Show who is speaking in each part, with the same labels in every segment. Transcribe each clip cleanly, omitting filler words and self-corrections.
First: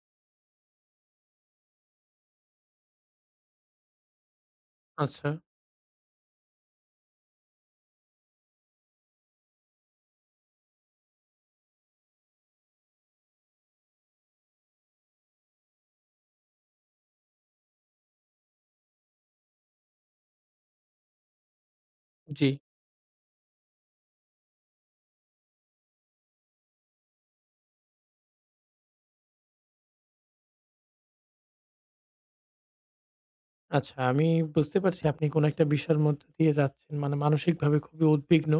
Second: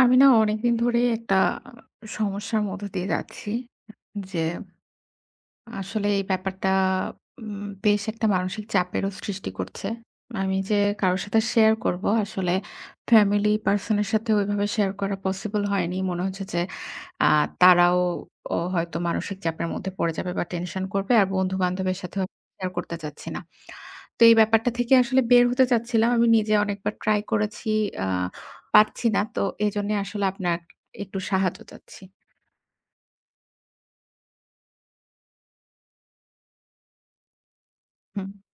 Speaker 1: আমি না অনেকদিন ধরেই একটা সমস্যার মধ্য দিয়ে যাচ্ছি। যে
Speaker 2: আচ্ছা,
Speaker 1: আসলে এই ব্যাপারটা বেশ একটা মানসিক চাপেরও সৃষ্টি করছে। আমি যে কারো সাথে শেয়ার করব আসলে ফ্যামিলি পারসন এর সাথে ওইভাবে শেয়ার করা পসিবল হয়নি। মনে হচ্ছে যে আ তারাও হয়তো মানসিক চাপের মধ্যে পড়ে যাবে বা টেনশন করবে। আর বন্ধু-বান্ধবের সাথেও
Speaker 2: জি।
Speaker 1: শেয়ার করতে চাচ্ছি না। তো এই ব্যাপারটা থেকে আসলে বের হতে চাচ্ছিলাম। আমি নিজে অনেকবার ট্রাই করেছি, আ পারছি না। তো এজন্যে আসলে আপনার একটু সাহায্য চাচ্ছি।
Speaker 2: আচ্ছা আমি বুঝতে পারছি আপনি কোনো একটা বিষয়ের মধ্যে দিয়ে যাচ্ছেন। মানে মানসিকভাবে খুবই
Speaker 1: হুম।
Speaker 2: উদ্বিগ্ন।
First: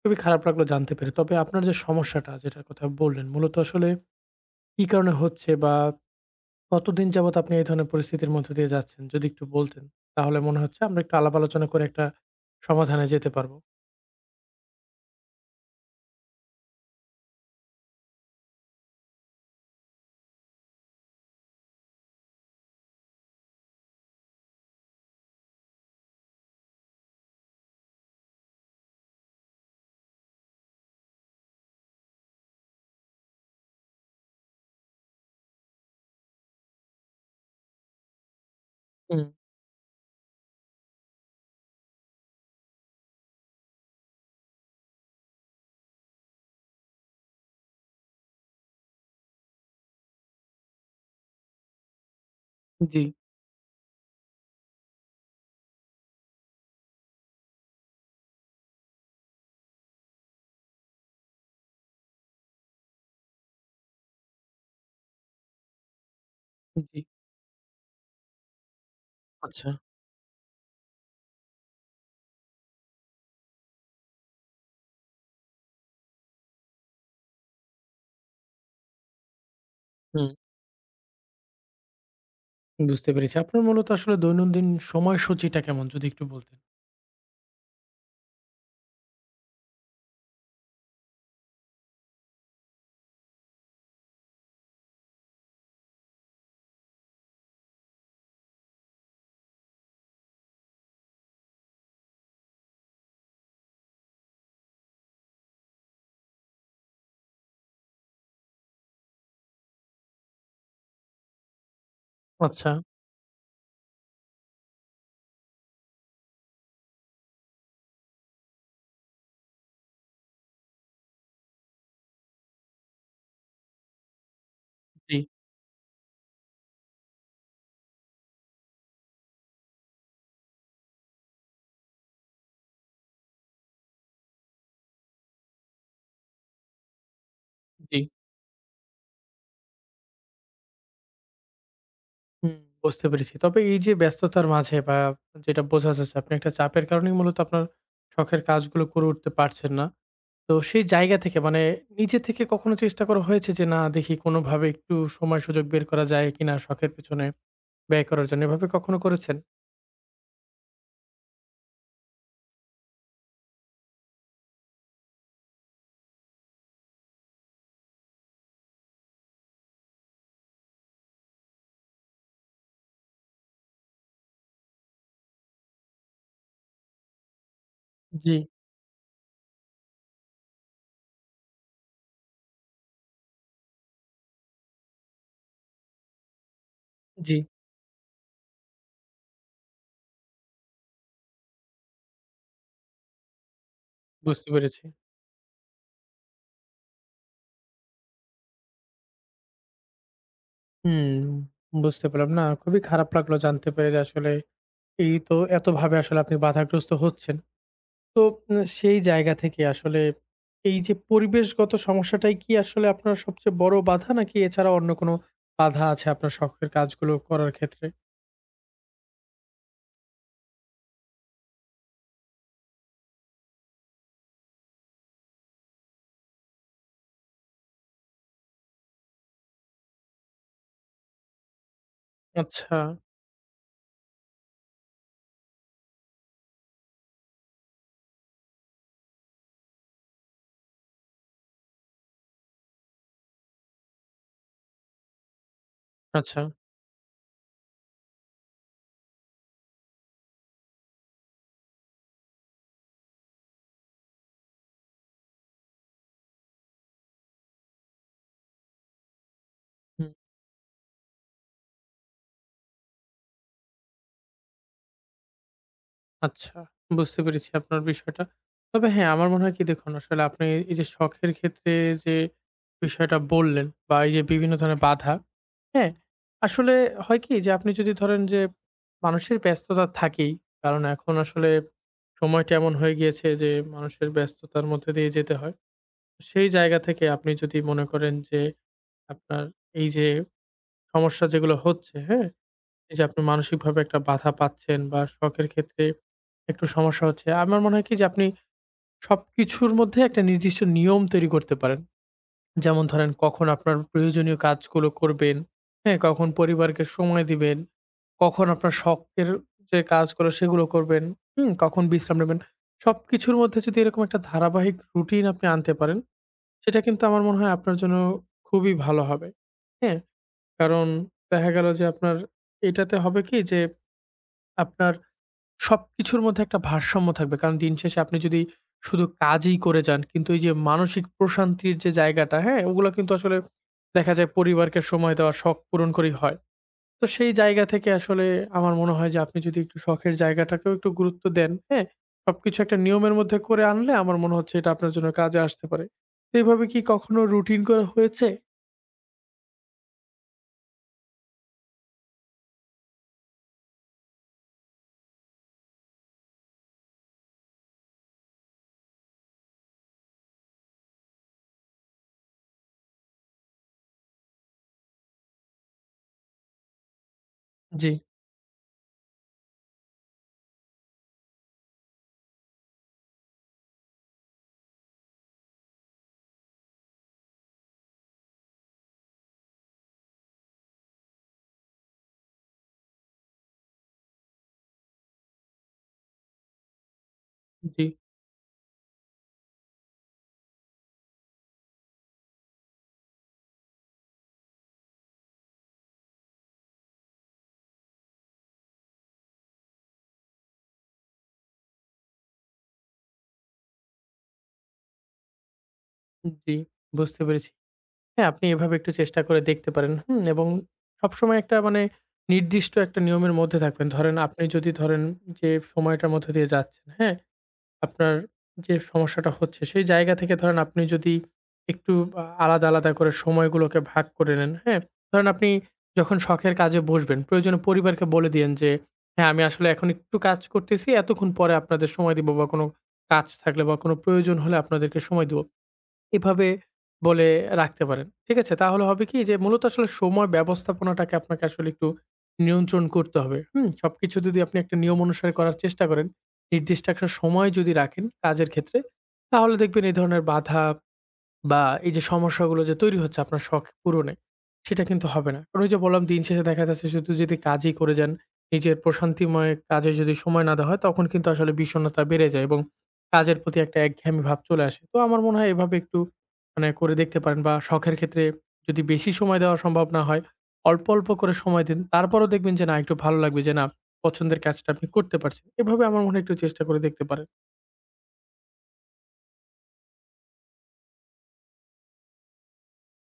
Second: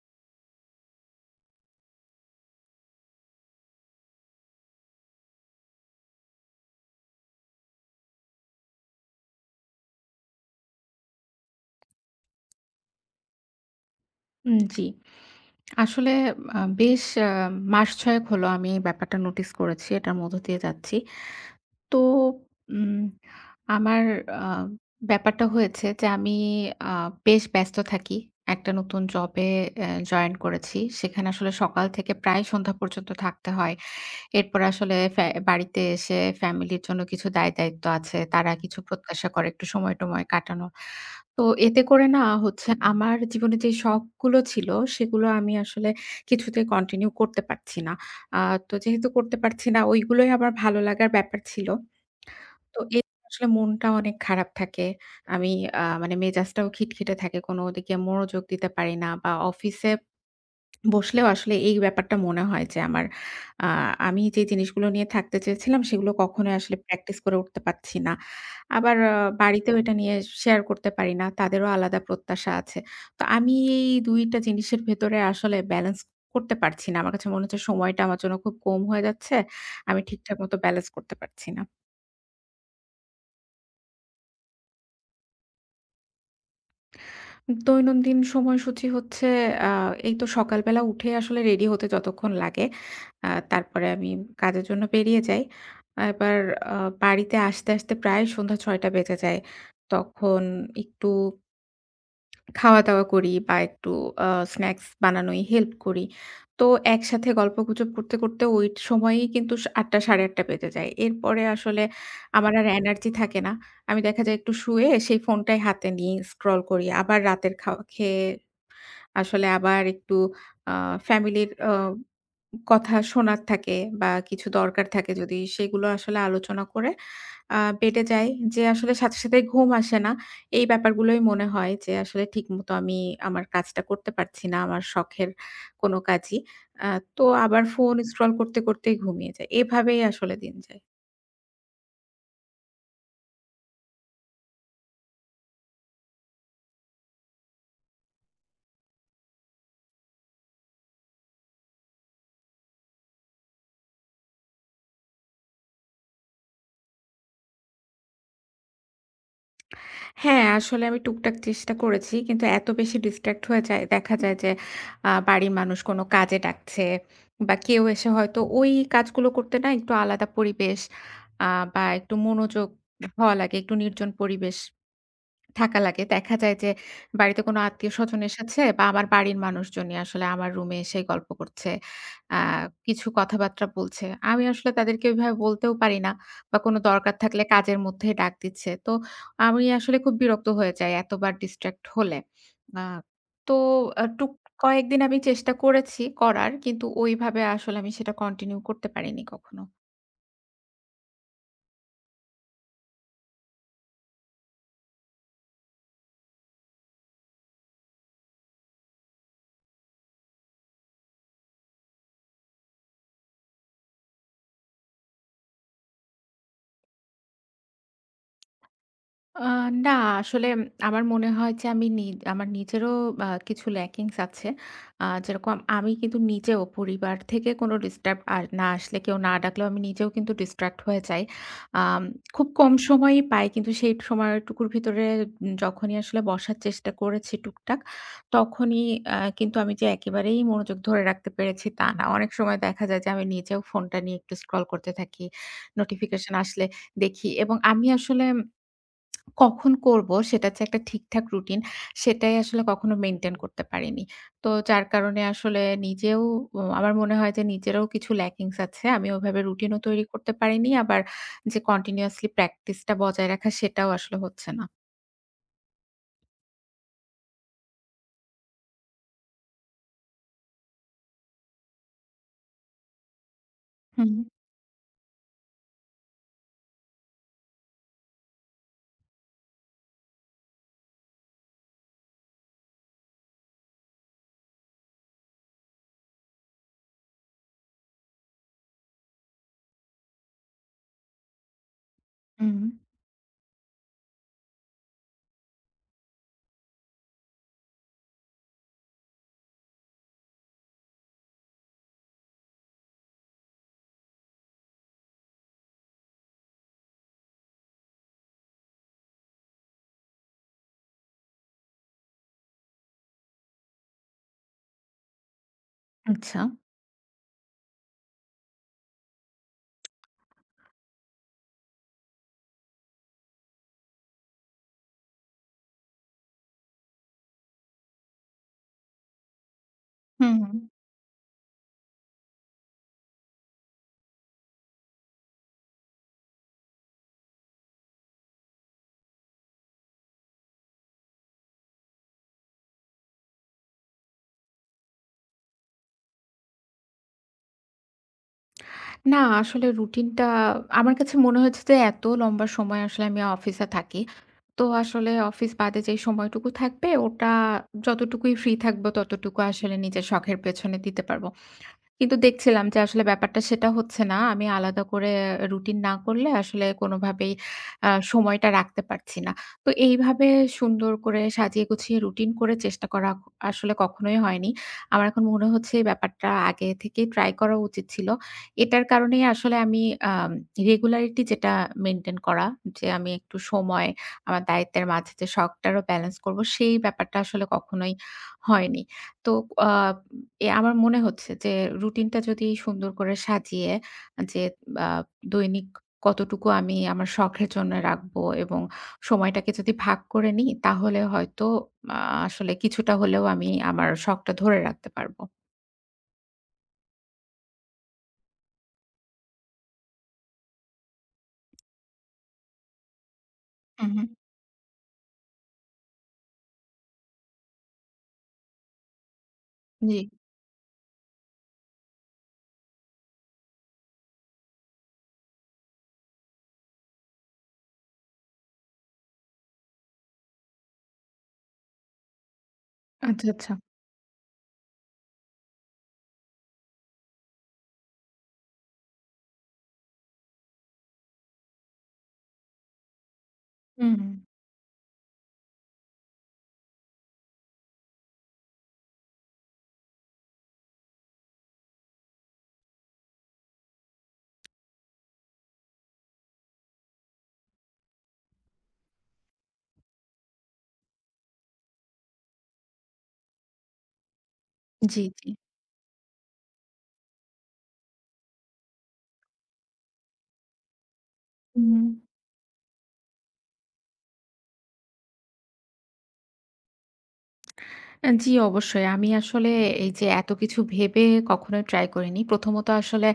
Speaker 2: খুবই খারাপ লাগলো জানতে পেরে। তবে আপনার যে সমস্যাটা যেটার কথা বললেন মূলত আসলে কি কারণে হচ্ছে বা কতদিন যাবৎ আপনি এই ধরনের পরিস্থিতির মধ্য দিয়ে যাচ্ছেন? যদি একটু বলতেন তাহলে মনে হচ্ছে আমরা একটু আলাপ আলোচনা করে একটা সমাধানে যেতে পারবো।
Speaker 1: জি। আসলে বেশ মাস ৬ এক হলো আমি এই ব্যাপারটা নোটিস করেছি। এটার মধ্য দিয়ে যাচ্ছি। তো উম আমার আ ব্যাপারটা হয়েছে যে আমি আ বেশ ব্যস্ত থাকি। একটা নতুন জবে জয়েন করেছি। সেখানে আসলে সকাল থেকে প্রায় সন্ধ্যা পর্যন্ত থাকতে হয়। এরপর আসলে বাড়িতে এসে ফ্যামিলির জন্য কিছু দায়-দায়িত্ব আছে। তারা কিছু
Speaker 2: হুম,
Speaker 1: প্রত্যাশা করে একটু সময়-টময় কাটানো। তো এতে করে না হচ্ছে আমার জীবনে যে শখগুলো ছিল সেগুলো আমি আসলে কিছুতেই কন্টিনিউ করতে পারছি না। আ তো যেহেতু করতে পারছি না ওইগুলোই আমার ভালো লাগার ব্যাপার ছিল। তো
Speaker 2: জি,
Speaker 1: এই আসলে মনটা অনেক খারাপ থাকে। আমি মানে মেজাজটাও খিটখিটে থাকে। কোনো দিকে মনোযোগ দিতে পারি না বা অফিসে বসলেও আসলে এই ব্যাপারটা মনে হয় যে আমার আ আমি যে জিনিসগুলো নিয়ে থাকতে চেয়েছিলাম সেগুলো কখনোই আসলে
Speaker 2: জি।
Speaker 1: প্র্যাকটিস করে উঠতে পারছি না। আবার
Speaker 2: আচ্ছা,
Speaker 1: বাড়িতেও এটা নিয়ে শেয়ার করতে পারি না। তাদেরও আলাদা প্রত্যাশা আছে। তো আমি এই ২ টা জিনিসের ভেতরে আসলে ব্যালেন্স করতে পারছি না। আমার কাছে মনে হচ্ছে সময়টা আমার জন্য খুব কম হয়ে যাচ্ছে। আমি
Speaker 2: হুম,
Speaker 1: ঠিকঠাক মতো ব্যালেন্স করতে পারছি না।
Speaker 2: বুঝতে পেরেছি। আপনার মূলত আসলে দৈনন্দিন সময়সূচিটা কেমন যদি একটু বলতেন?
Speaker 1: দৈনন্দিন সময়সূচি হচ্ছে আ এই তো সকালবেলা উঠে আসলে রেডি হতে যতক্ষণ লাগে, তারপরে আমি কাজের জন্য বেরিয়ে যাই। এবার আ বাড়িতে আসতে, আসতে প্রায় সন্ধ্যা ৬টা বেজে যায়। তখন একটু খাওয়া-দাওয়া করি বা একটু আ স্ন্যাকস বানানোয় হেল্প করি। তো একসাথে গল্পগুজব করতে, করতে ওই সময়েই কিন্তু ৮:০০ ৮:৩০ বেজে যায়। এরপরে আসলে আমার আর
Speaker 2: আচ্ছা,
Speaker 1: এনার্জি থাকে না। আমি দেখা যায় একটু শুয়ে সেই ফোনটাই হাতে নিয়ে স্ক্রল করি। আবার রাতের খাওয়া খেয়ে আসলে আবার একটু আ ফ্যামিলির কথা শোনার থাকে বা কিছু দরকার থাকে
Speaker 2: জি,
Speaker 1: যদি সেগুলো আসলে আলোচনা করে বেডে যাই। যে আসলে সাথে, সাথে ঘুম আসে না। এই ব্যাপারগুলোই মনে হয় যে আসলে ঠিকমতো আমি আমার কাজটা করতে পারছি না, আমার শখের কোনো কাজই। আ তো আবার ফোন
Speaker 2: জি।
Speaker 1: স্ক্রল করতে, করতেই ঘুমিয়ে যাই। এভাবেই আসলে দিন যায়।
Speaker 2: হুম, বুঝতে পেরেছি। তবে এই যে ব্যস্ততার মাঝে বা যেটা বোঝা যাচ্ছে আপনি একটা চাপের কারণেই মূলত আপনার শখের কাজগুলো করে উঠতে পারছেন না। তো সেই জায়গা থেকে মানে নিজে থেকে কখনো চেষ্টা করা হয়েছে যে না দেখি কোনোভাবে একটু সময় সুযোগ বের করা যায় কিনা শখের পেছনে ব্যয় করার জন্য? এভাবে কখনো করেছেন?
Speaker 1: হ্যাঁ, আসলে আমি টুকটাক চেষ্টা করেছি। কিন্তু এত বেশি ডিসট্রাক্ট হয়ে যায়, দেখা যায় যে বাড়ির মানুষ কোনো কাজে ডাকছে বা কেউ এসে হয়তো ওই কাজগুলো করতে না একটু আলাদা পরিবেশ আ বা একটু মনোযোগ হওয়া লাগে, একটু নির্জন পরিবেশ থাকা লাগে। দেখা যায় যে বাড়িতে কোনো আত্মীয়স্বজনের
Speaker 2: জি,
Speaker 1: সাথে বা আমার বাড়ির মানুষজনই আসলে আমার রুমে এসে গল্প করছে। আ কিছু কথাবার্তা বলছে। আমি আসলে তাদেরকে ওইভাবে বলতেও পারি না বা কোনো দরকার
Speaker 2: জি,
Speaker 1: থাকলে কাজের মধ্যেই ডাক দিচ্ছে। তো আমি আসলে খুব বিরক্ত হয়ে যাই এতবার ডিস্ট্রাক্ট হলে। আ তো আ টুক
Speaker 2: বুঝতে পেরেছি।
Speaker 1: কয়েকদিন আমি চেষ্টা করেছি করার। কিন্তু ওইভাবে আসলে আমি সেটা কন্টিনিউ করতে পারিনি কখনো।
Speaker 2: হুম, বুঝতে পারলাম। না খুবই খারাপ লাগলো জানতে পেরে যে আসলে এই তো এতভাবে আসলে আপনি বাধাগ্রস্ত হচ্ছেন। তো সেই জায়গা থেকে আসলে এই যে পরিবেশগত সমস্যাটাই কি আসলে আপনার সবচেয়ে বড় বাধা? নাকি এছাড়া অন্য কোনো বাধা আছে আপনার শখের কাজগুলো করার ক্ষেত্রে?
Speaker 1: আ না আসলে আমার মনে হয় যে আমি নি আমার নিজেরও কিছু ল্যাকিংস আছে। যেরকম আমি কিন্তু নিজেও পরিবার থেকে কোনো ডিস্টার্ব আর না আসলে কেউ না ডাকলেও আমি নিজেও কিন্তু ডিস্ট্রাক্ট হয়ে যাই। আম খুব কম
Speaker 2: আচ্ছা,
Speaker 1: সময়ই পাই কিন্তু সেই সময়টুকুর ভিতরে যখনই আসলে বসার চেষ্টা করেছি টুকটাক, তখনই কিন্তু আমি যে একেবারেই মনোযোগ ধরে রাখতে পেরেছি তা না। অনেক সময় দেখা যায় যে আমি নিজেও ফোনটা নিয়ে একটু স্ক্রল করতে থাকি। নোটিফিকেশন
Speaker 2: আচ্ছা।
Speaker 1: আসলে দেখি এবং আমি আসলে কখন করব সেটার যে একটা ঠিকঠাক রুটিন সেটাই আসলে কখনো মেইনটেইন করতে পারিনি। তো যার কারণে আসলে নিজেও আমার মনে হয় যে নিজেরও কিছু ল্যাকিংস আছে। আমি ওভাবে রুটিনও তৈরি
Speaker 2: হুম।
Speaker 1: করতে পারিনি। আবার যে কন্টিনিউয়াসলি প্র্যাকটিসটা বজায় রাখা সেটাও আসলে হচ্ছে না।
Speaker 2: আচ্ছা, বুঝতে পেরেছি আপনার বিষয়টা। তবে হ্যাঁ, আমার মনে হয় কি দেখুন আসলে আপনি এই যে শখের ক্ষেত্রে যে বিষয়টা বললেন বা এই
Speaker 1: হুম,
Speaker 2: যে বিভিন্ন ধরনের বাধা, হ্যাঁ? আসলে হয় কি যে আপনি যদি ধরেন যে মানুষের ব্যস্ততা থাকেই। কারণ এখন আসলে সময়টা এমন হয়ে গিয়েছে যে মানুষের ব্যস্ততার মধ্যে দিয়ে যেতে হয়। সেই জায়গা থেকে আপনি যদি মনে করেন যে আপনার এই যে সমস্যা যেগুলো হচ্ছে, হ্যাঁ?
Speaker 1: হুম।
Speaker 2: এই যে আপনি মানসিকভাবে একটা বাধা পাচ্ছেন বা শখের ক্ষেত্রে একটু সমস্যা হচ্ছে। আমার মনে হয় কি যে আপনি সবকিছুর মধ্যে একটা নির্দিষ্ট নিয়ম তৈরি করতে পারেন। যেমন ধরেন কখন আপনার প্রয়োজনীয় কাজগুলো করবেন, হ্যাঁ? কখন পরিবারকে সময় দিবেন, কখন আপনার শখের যে কাজগুলো সেগুলো করবেন, হুম? কখন বিশ্রাম নেবেন। সবকিছুর মধ্যে যদি এরকম একটা ধারাবাহিক রুটিন আপনি আনতে পারেন,
Speaker 1: আচ্ছা।
Speaker 2: সেটা কিন্তু আমার মনে হয় আপনার জন্য খুবই ভালো হবে। হ্যাঁ? কারণ দেখা গেল যে আপনার এটাতে হবে কি যে আপনার সবকিছুর মধ্যে একটা ভারসাম্য থাকবে। কারণ দিন শেষে আপনি যদি শুধু কাজই করে যান, কিন্তু
Speaker 1: হুম,
Speaker 2: এই যে
Speaker 1: হুম।
Speaker 2: মানসিক প্রশান্তির যে জায়গাটা, হ্যাঁ? ওগুলা কিন্তু আসলে দেখা যায় পরিবারকে সময় দেওয়া, শখ পূরণ করেই হয়। তো সেই জায়গা থেকে আসলে আমার মনে হয় যে আপনি যদি একটু শখের জায়গাটাকেও একটু গুরুত্ব দেন, হ্যাঁ? সবকিছু একটা নিয়মের মধ্যে করে আনলে আমার মনে হচ্ছে এটা আপনার জন্য কাজে আসতে পারে। তো এভাবে কি কখনো রুটিন করা হয়েছে?
Speaker 1: না, আসলে রুটিনটা আমার কাছে মনে হয়েছে যে এত লম্বা সময় আসলে আমি অফিসে থাকি। তো আসলে অফিস বাদে যে সময়টুকু থাকবে ওটা যতটুকুই ফ্রি থাকবো ততটুকু আসলে নিজের শখের পেছনে দিতে পারবো। কিন্তু দেখছিলাম যে আসলে ব্যাপারটা সেটা হচ্ছে না। আমি আলাদা করে রুটিন না করলে আসলে কোনোভাবেই
Speaker 2: জি,
Speaker 1: সময়টা রাখতে পারছি না। তো এইভাবে সুন্দর করে সাজিয়ে গুছিয়ে রুটিন করে চেষ্টা করা আসলে কখনোই হয়নি। আমার এখন মনে হচ্ছে এই ব্যাপারটা আগে থেকেই ট্রাই করা উচিত ছিল। এটার কারণেই আসলে আমি আম রেগুলারিটি যেটা মেইনটেইন করা যে আমি একটু সময় আমার দায়িত্বের মাঝে যে শখটারও ব্যালেন্স করব সেই ব্যাপারটা আসলে
Speaker 2: জি,
Speaker 1: কখনোই হয়নি। তো আ এ আমার মনে হচ্ছে যে রুটিনটা যদি সুন্দর করে সাজিয়ে যে আ দৈনিক কতটুকু আমি আমার শখের জন্য রাখবো এবং সময়টাকে যদি ভাগ করে নিই তাহলে হয়তো আ আসলে কিছুটা হলেও আমি আমার শখটা ধরে রাখতে পারবো।
Speaker 2: জি। বুঝতে পেরেছি। হ্যাঁ, আপনি এভাবে একটু চেষ্টা করে দেখতে পারেন। হুম? এবং সবসময় একটা মানে নির্দিষ্ট একটা নিয়মের মধ্যে থাকবেন।
Speaker 1: হুম, হুম।
Speaker 2: ধরেন আপনি যদি ধরেন যে সময়টার মধ্যে দিয়ে যাচ্ছেন, হ্যাঁ? আপনার যে সমস্যাটা হচ্ছে সেই
Speaker 1: জি।
Speaker 2: জায়গা থেকে ধরেন আপনি যদি একটু আলাদা, আলাদা করে সময়গুলোকে ভাগ করে নেন, হ্যাঁ? ধরেন আপনি যখন শখের কাজে বসবেন, প্রয়োজনে পরিবারকে বলে দিয়েন যে, "হ্যাঁ, আমি আসলে এখন একটু কাজ করতেছি। এতক্ষণ পরে আপনাদের সময় দিব বা কোনো
Speaker 1: আচ্ছা,
Speaker 2: কাজ
Speaker 1: আচ্ছা।
Speaker 2: থাকলে বা কোনো প্রয়োজন হলে আপনাদেরকে সময় দিব।" এভাবে বলে রাখতে পারেন। ঠিক আছে? তাহলে হবে কি যে মূলত আসলে সময় ব্যবস্থাপনাটাকে আপনাকে আসলে একটু নিয়ন্ত্রণ করতে হবে। হুম?
Speaker 1: হুম, হুম।
Speaker 2: সবকিছু যদি আপনি একটা নিয়ম অনুসারে করার চেষ্টা করেন, নির্দিষ্ট একটা সময় যদি রাখেন কাজের ক্ষেত্রে, তাহলে দেখবেন এই ধরনের বাধা বা এই যে সমস্যাগুলো যে তৈরি হচ্ছে আপনার শখ পূরণে, সেটা কিন্তু হবে না। কারণ ওই যে বললাম দিন শেষে দেখা যাচ্ছে শুধু যদি কাজই করে যান, নিজের প্রশান্তিময় কাজে যদি সময় না দেওয়া হয় তখন কিন্তু আসলে বিষণ্ণতা বেড়ে যায় এবং কাজের প্রতি একটা একঘেয়েমি ভাব চলে আসে। তো
Speaker 1: জি,
Speaker 2: আমার
Speaker 1: জি।
Speaker 2: মনে হয় এভাবে একটু মানে করে দেখতে পারেন বা শখের ক্ষেত্রে যদি বেশি সময় দেওয়া সম্ভব না হয়, অল্প, অল্প করে সময় দিন।
Speaker 1: হুম।
Speaker 2: তারপরেও দেখবেন যে না একটু ভালো লাগবে যে না পছন্দের কাজটা আপনি করতে পারছেন। এভাবে আমার মনে হয় একটু চেষ্টা করে দেখতে পারেন।
Speaker 1: জি, অবশ্যই। আমি আসলে এই যে এত কিছু ভেবে কখনোই ট্রাই করিনি। প্রথমত আসলে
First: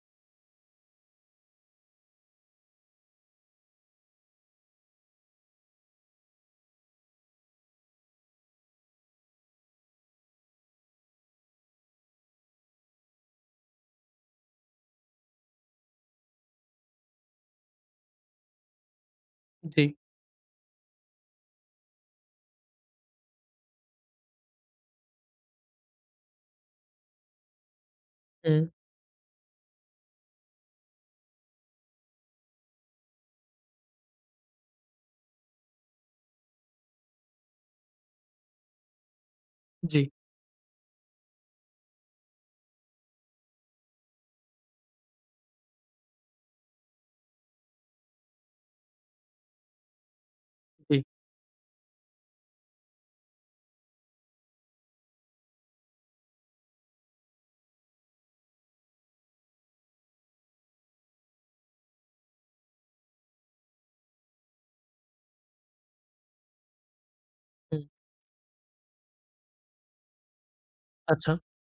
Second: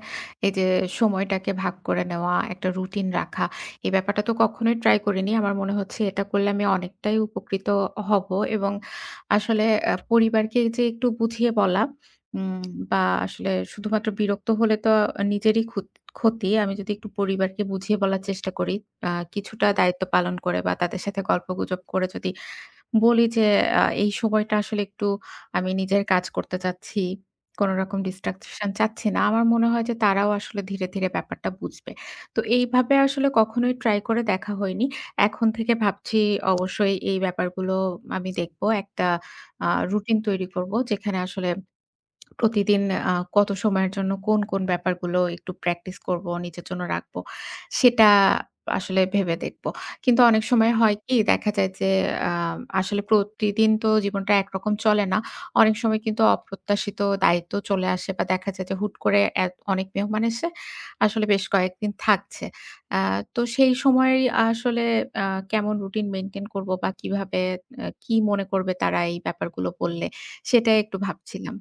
Speaker 1: এই যে সময়টাকে ভাগ করে নেওয়া, একটা রুটিন রাখা, এই ব্যাপারটা তো কখনোই ট্রাই করিনি। আমার মনে হচ্ছে এটা করলে আমি অনেকটাই উপকৃত হব এবং আসলে পরিবারকে যে একটু বুঝিয়ে বলা উম বা আসলে শুধুমাত্র বিরক্ত হলে তো নিজেরই ক্ষতি। আমি যদি একটু পরিবারকে বুঝিয়ে বলার চেষ্টা করি, কিছুটা
Speaker 2: জি,
Speaker 1: দায়িত্ব পালন করে বা তাদের সাথে গল্পগুজব করে যদি বলি যে এই সময়টা আসলে একটু আমি নিজের কাজ করতে চাচ্ছি। কোনরকম
Speaker 2: হুম,
Speaker 1: ডিস্ট্রাকশন চাচ্ছি না। আমার মনে হয় যে তারাও আসলে ধীরে, ধীরে ব্যাপারটা বুঝবে। তো এইভাবে আসলে কখনোই ট্রাই করে দেখা হয়নি। এখন থেকে ভাবছি অবশ্যই এই ব্যাপারগুলো আমি দেখব। একটা
Speaker 2: জি,
Speaker 1: রুটিন তৈরি করব যেখানে আসলে প্রতিদিন কত সময়ের জন্য কোন, কোন ব্যাপারগুলো একটু প্র্যাকটিস করব, নিজের জন্য রাখবো, সেটা আসলে ভেবে দেখব। কিন্তু অনেক সময় হয়
Speaker 2: জি,
Speaker 1: কি দেখা যায় যে আ আসলে প্রতিদিন তো জীবনটা একরকম চলে না। অনেক সময় কিন্তু অপ্রত্যাশিত দায়িত্ব চলে আসে বা দেখা যায় যে হুট করে এত অনেক মেহমান এসে আসলে বেশ কয়েকদিন থাকছে। আ তো সেই সময় আসলে আ কেমন রুটিন মেইনটেইন করব বা কিভাবে
Speaker 2: হুম,
Speaker 1: কি মনে করবে তারা এই ব্যাপারগুলো বললে, সেটা একটু
Speaker 2: আচ্ছা।
Speaker 1: ভাবছিলাম।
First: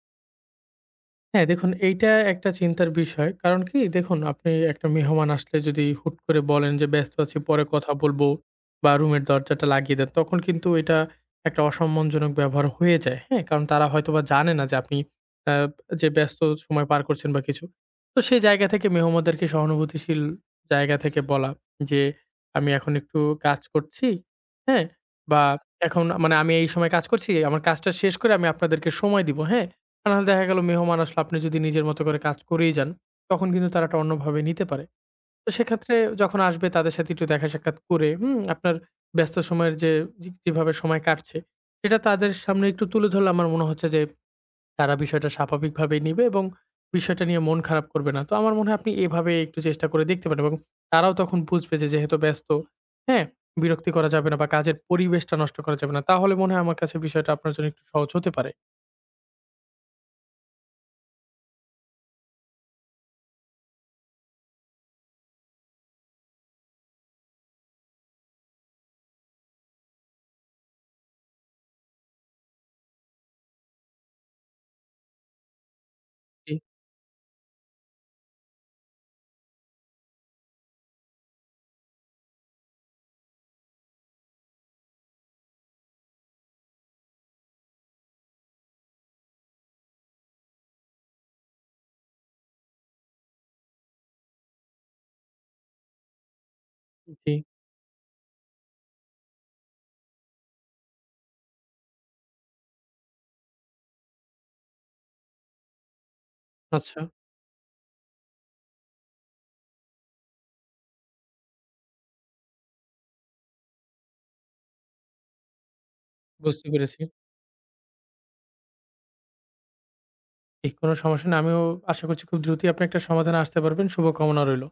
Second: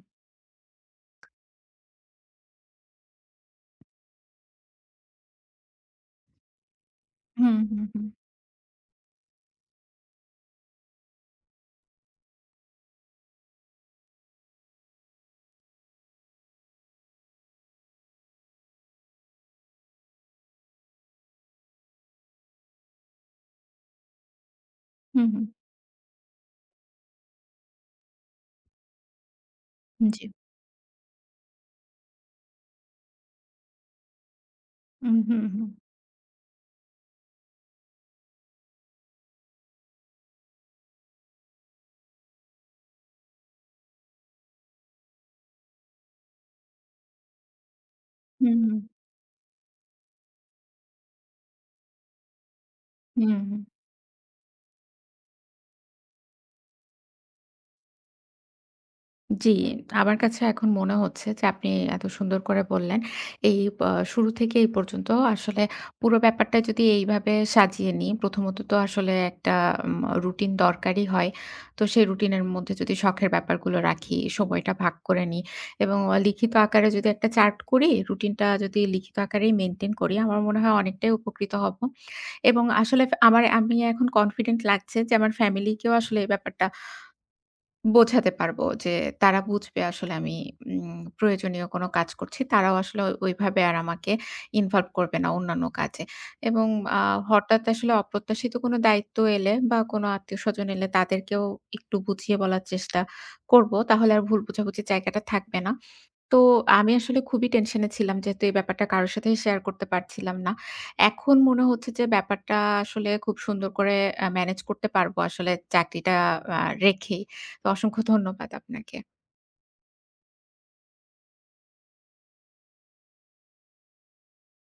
Speaker 2: হ্যাঁ, দেখুন এইটা একটা চিন্তার বিষয়। কারণ কি দেখুন আপনি একটা মেহমান আসলে যদি হুট করে বলেন যে, "ব্যস্ত আছি,
Speaker 1: হুম,
Speaker 2: পরে
Speaker 1: হুম,
Speaker 2: কথা
Speaker 1: হুম।
Speaker 2: বলবো" বা রুমের দরজাটা লাগিয়ে দেন, তখন কিন্তু এটা একটা অসম্মানজনক ব্যবহার হয়ে যায়। হ্যাঁ? কারণ তারা হয়তোবা জানে না যে আপনি আ যে ব্যস্ত সময় পার করছেন বা কিছু। তো সেই জায়গা থেকে মেহমানদেরকে সহানুভূতিশীল জায়গা থেকে বলা যে, "আমি এখন একটু কাজ করছি" হ্যাঁ?
Speaker 1: হুম,
Speaker 2: বা
Speaker 1: হুম।
Speaker 2: "এখন মানে আমি এই সময় কাজ করছি। আমার কাজটা শেষ করে আমি আপনাদেরকে সময় দিব" হ্যাঁ?
Speaker 1: জি।
Speaker 2: নাহলে দেখা গেল মেহমান আসলে আপনি যদি নিজের মতো করে কাজ করেই যান, তখন কিন্তু তারা এটা অন্যভাবে নিতে পারে।
Speaker 1: হুম, হুম,
Speaker 2: তো
Speaker 1: হুম।
Speaker 2: সেক্ষেত্রে যখন আসবে তাদের সাথে একটু দেখা সাক্ষাৎ করে, হুম? আপনার ব্যস্ত সময়ের যে যে যেভাবে সময় কাটছে, সেটা তাদের সামনে একটু তুলে ধরলে আমার মনে হচ্ছে যে তারা বিষয়টা স্বাভাবিকভাবেই নিবে এবং বিষয়টা নিয়ে মন খারাপ করবে না। তো আমার
Speaker 1: হুম,
Speaker 2: মনে
Speaker 1: হুম।
Speaker 2: হয় আপনি এভাবে একটু চেষ্টা করে দেখতে পারেন এবং তারাও তখন বুঝবে যে যেহেতু ব্যস্ত, হ্যাঁ?
Speaker 1: হুম, হুম।
Speaker 2: বিরক্তি করা যাবে না বা কাজের পরিবেশটা নষ্ট করা যাবে না। তাহলে মনে হয় আমার কাছে বিষয়টা আপনার জন্য একটু সহজ হতে পারে।
Speaker 1: জি, আমার কাছে এখন মনে হচ্ছে যে আপনি এত সুন্দর করে বললেন। এই শুরু থেকে এই পর্যন্ত আসলে পুরো ব্যাপারটা যদি এইভাবে সাজিয়ে নিই, প্রথমত তো আসলে একটা উম রুটিন দরকারই হয়। তো সেই রুটিনের মধ্যে যদি শখের ব্যাপারগুলো রাখি, সময়টা ভাগ করে নিই এবং লিখিত
Speaker 2: জি,
Speaker 1: আকারে যদি একটা চার্ট করি, রুটিনটা যদি লিখিত আকারেই মেইনটেইন করি, আমার মনে হয় অনেকটাই উপকৃত হব এবং আসলে ফে আমার আমি এখন কনফিডেন্ট লাগছে যে আমার ফ্যামিলিকেও আসলে এই ব্যাপারটা বোঝাতে পারবো যে তারা বুঝবে আসলে আমি প্রয়োজনীয় কোনো কাজ করছি। তারাও আসলে ওইভাবে আর আমাকে ইনভলভ করবে না অন্যান্য কাজে। এবং আ
Speaker 2: জি।
Speaker 1: হঠাৎ আসলে অপ্রত্যাশিত কোনো দায়িত্ব এলে বা কোনো আত্মীয়স্বজন এলে তাদেরকেও একটু বুঝিয়ে বলার চেষ্টা করব। তাহলে আর ভুল বোঝাবুঝির জায়গাটা থাকবে না। তো আমি
Speaker 2: আচ্ছা।
Speaker 1: আসলে খুবই টেনশনে ছিলাম যেহেতু এই ব্যাপারটা কারো সাথেই শেয়ার করতে পারছিলাম না। এখন মনে হচ্ছে যে ব্যাপারটা আসলে খুব সুন্দর করে ম্যানেজ করতে পারবো আসলে চাকরিটা আ
Speaker 2: বুঝতে পেরেছি।
Speaker 1: রেখেই। তো অসংখ্য ধন্যবাদ আপনাকে।
Speaker 2: ঠিক কোনো সমস্যা না। আমিও আশা করছি খুব দ্রুতই আপনি একটা সমাধানে আসতে পারবেন। শুভকামনা রইল।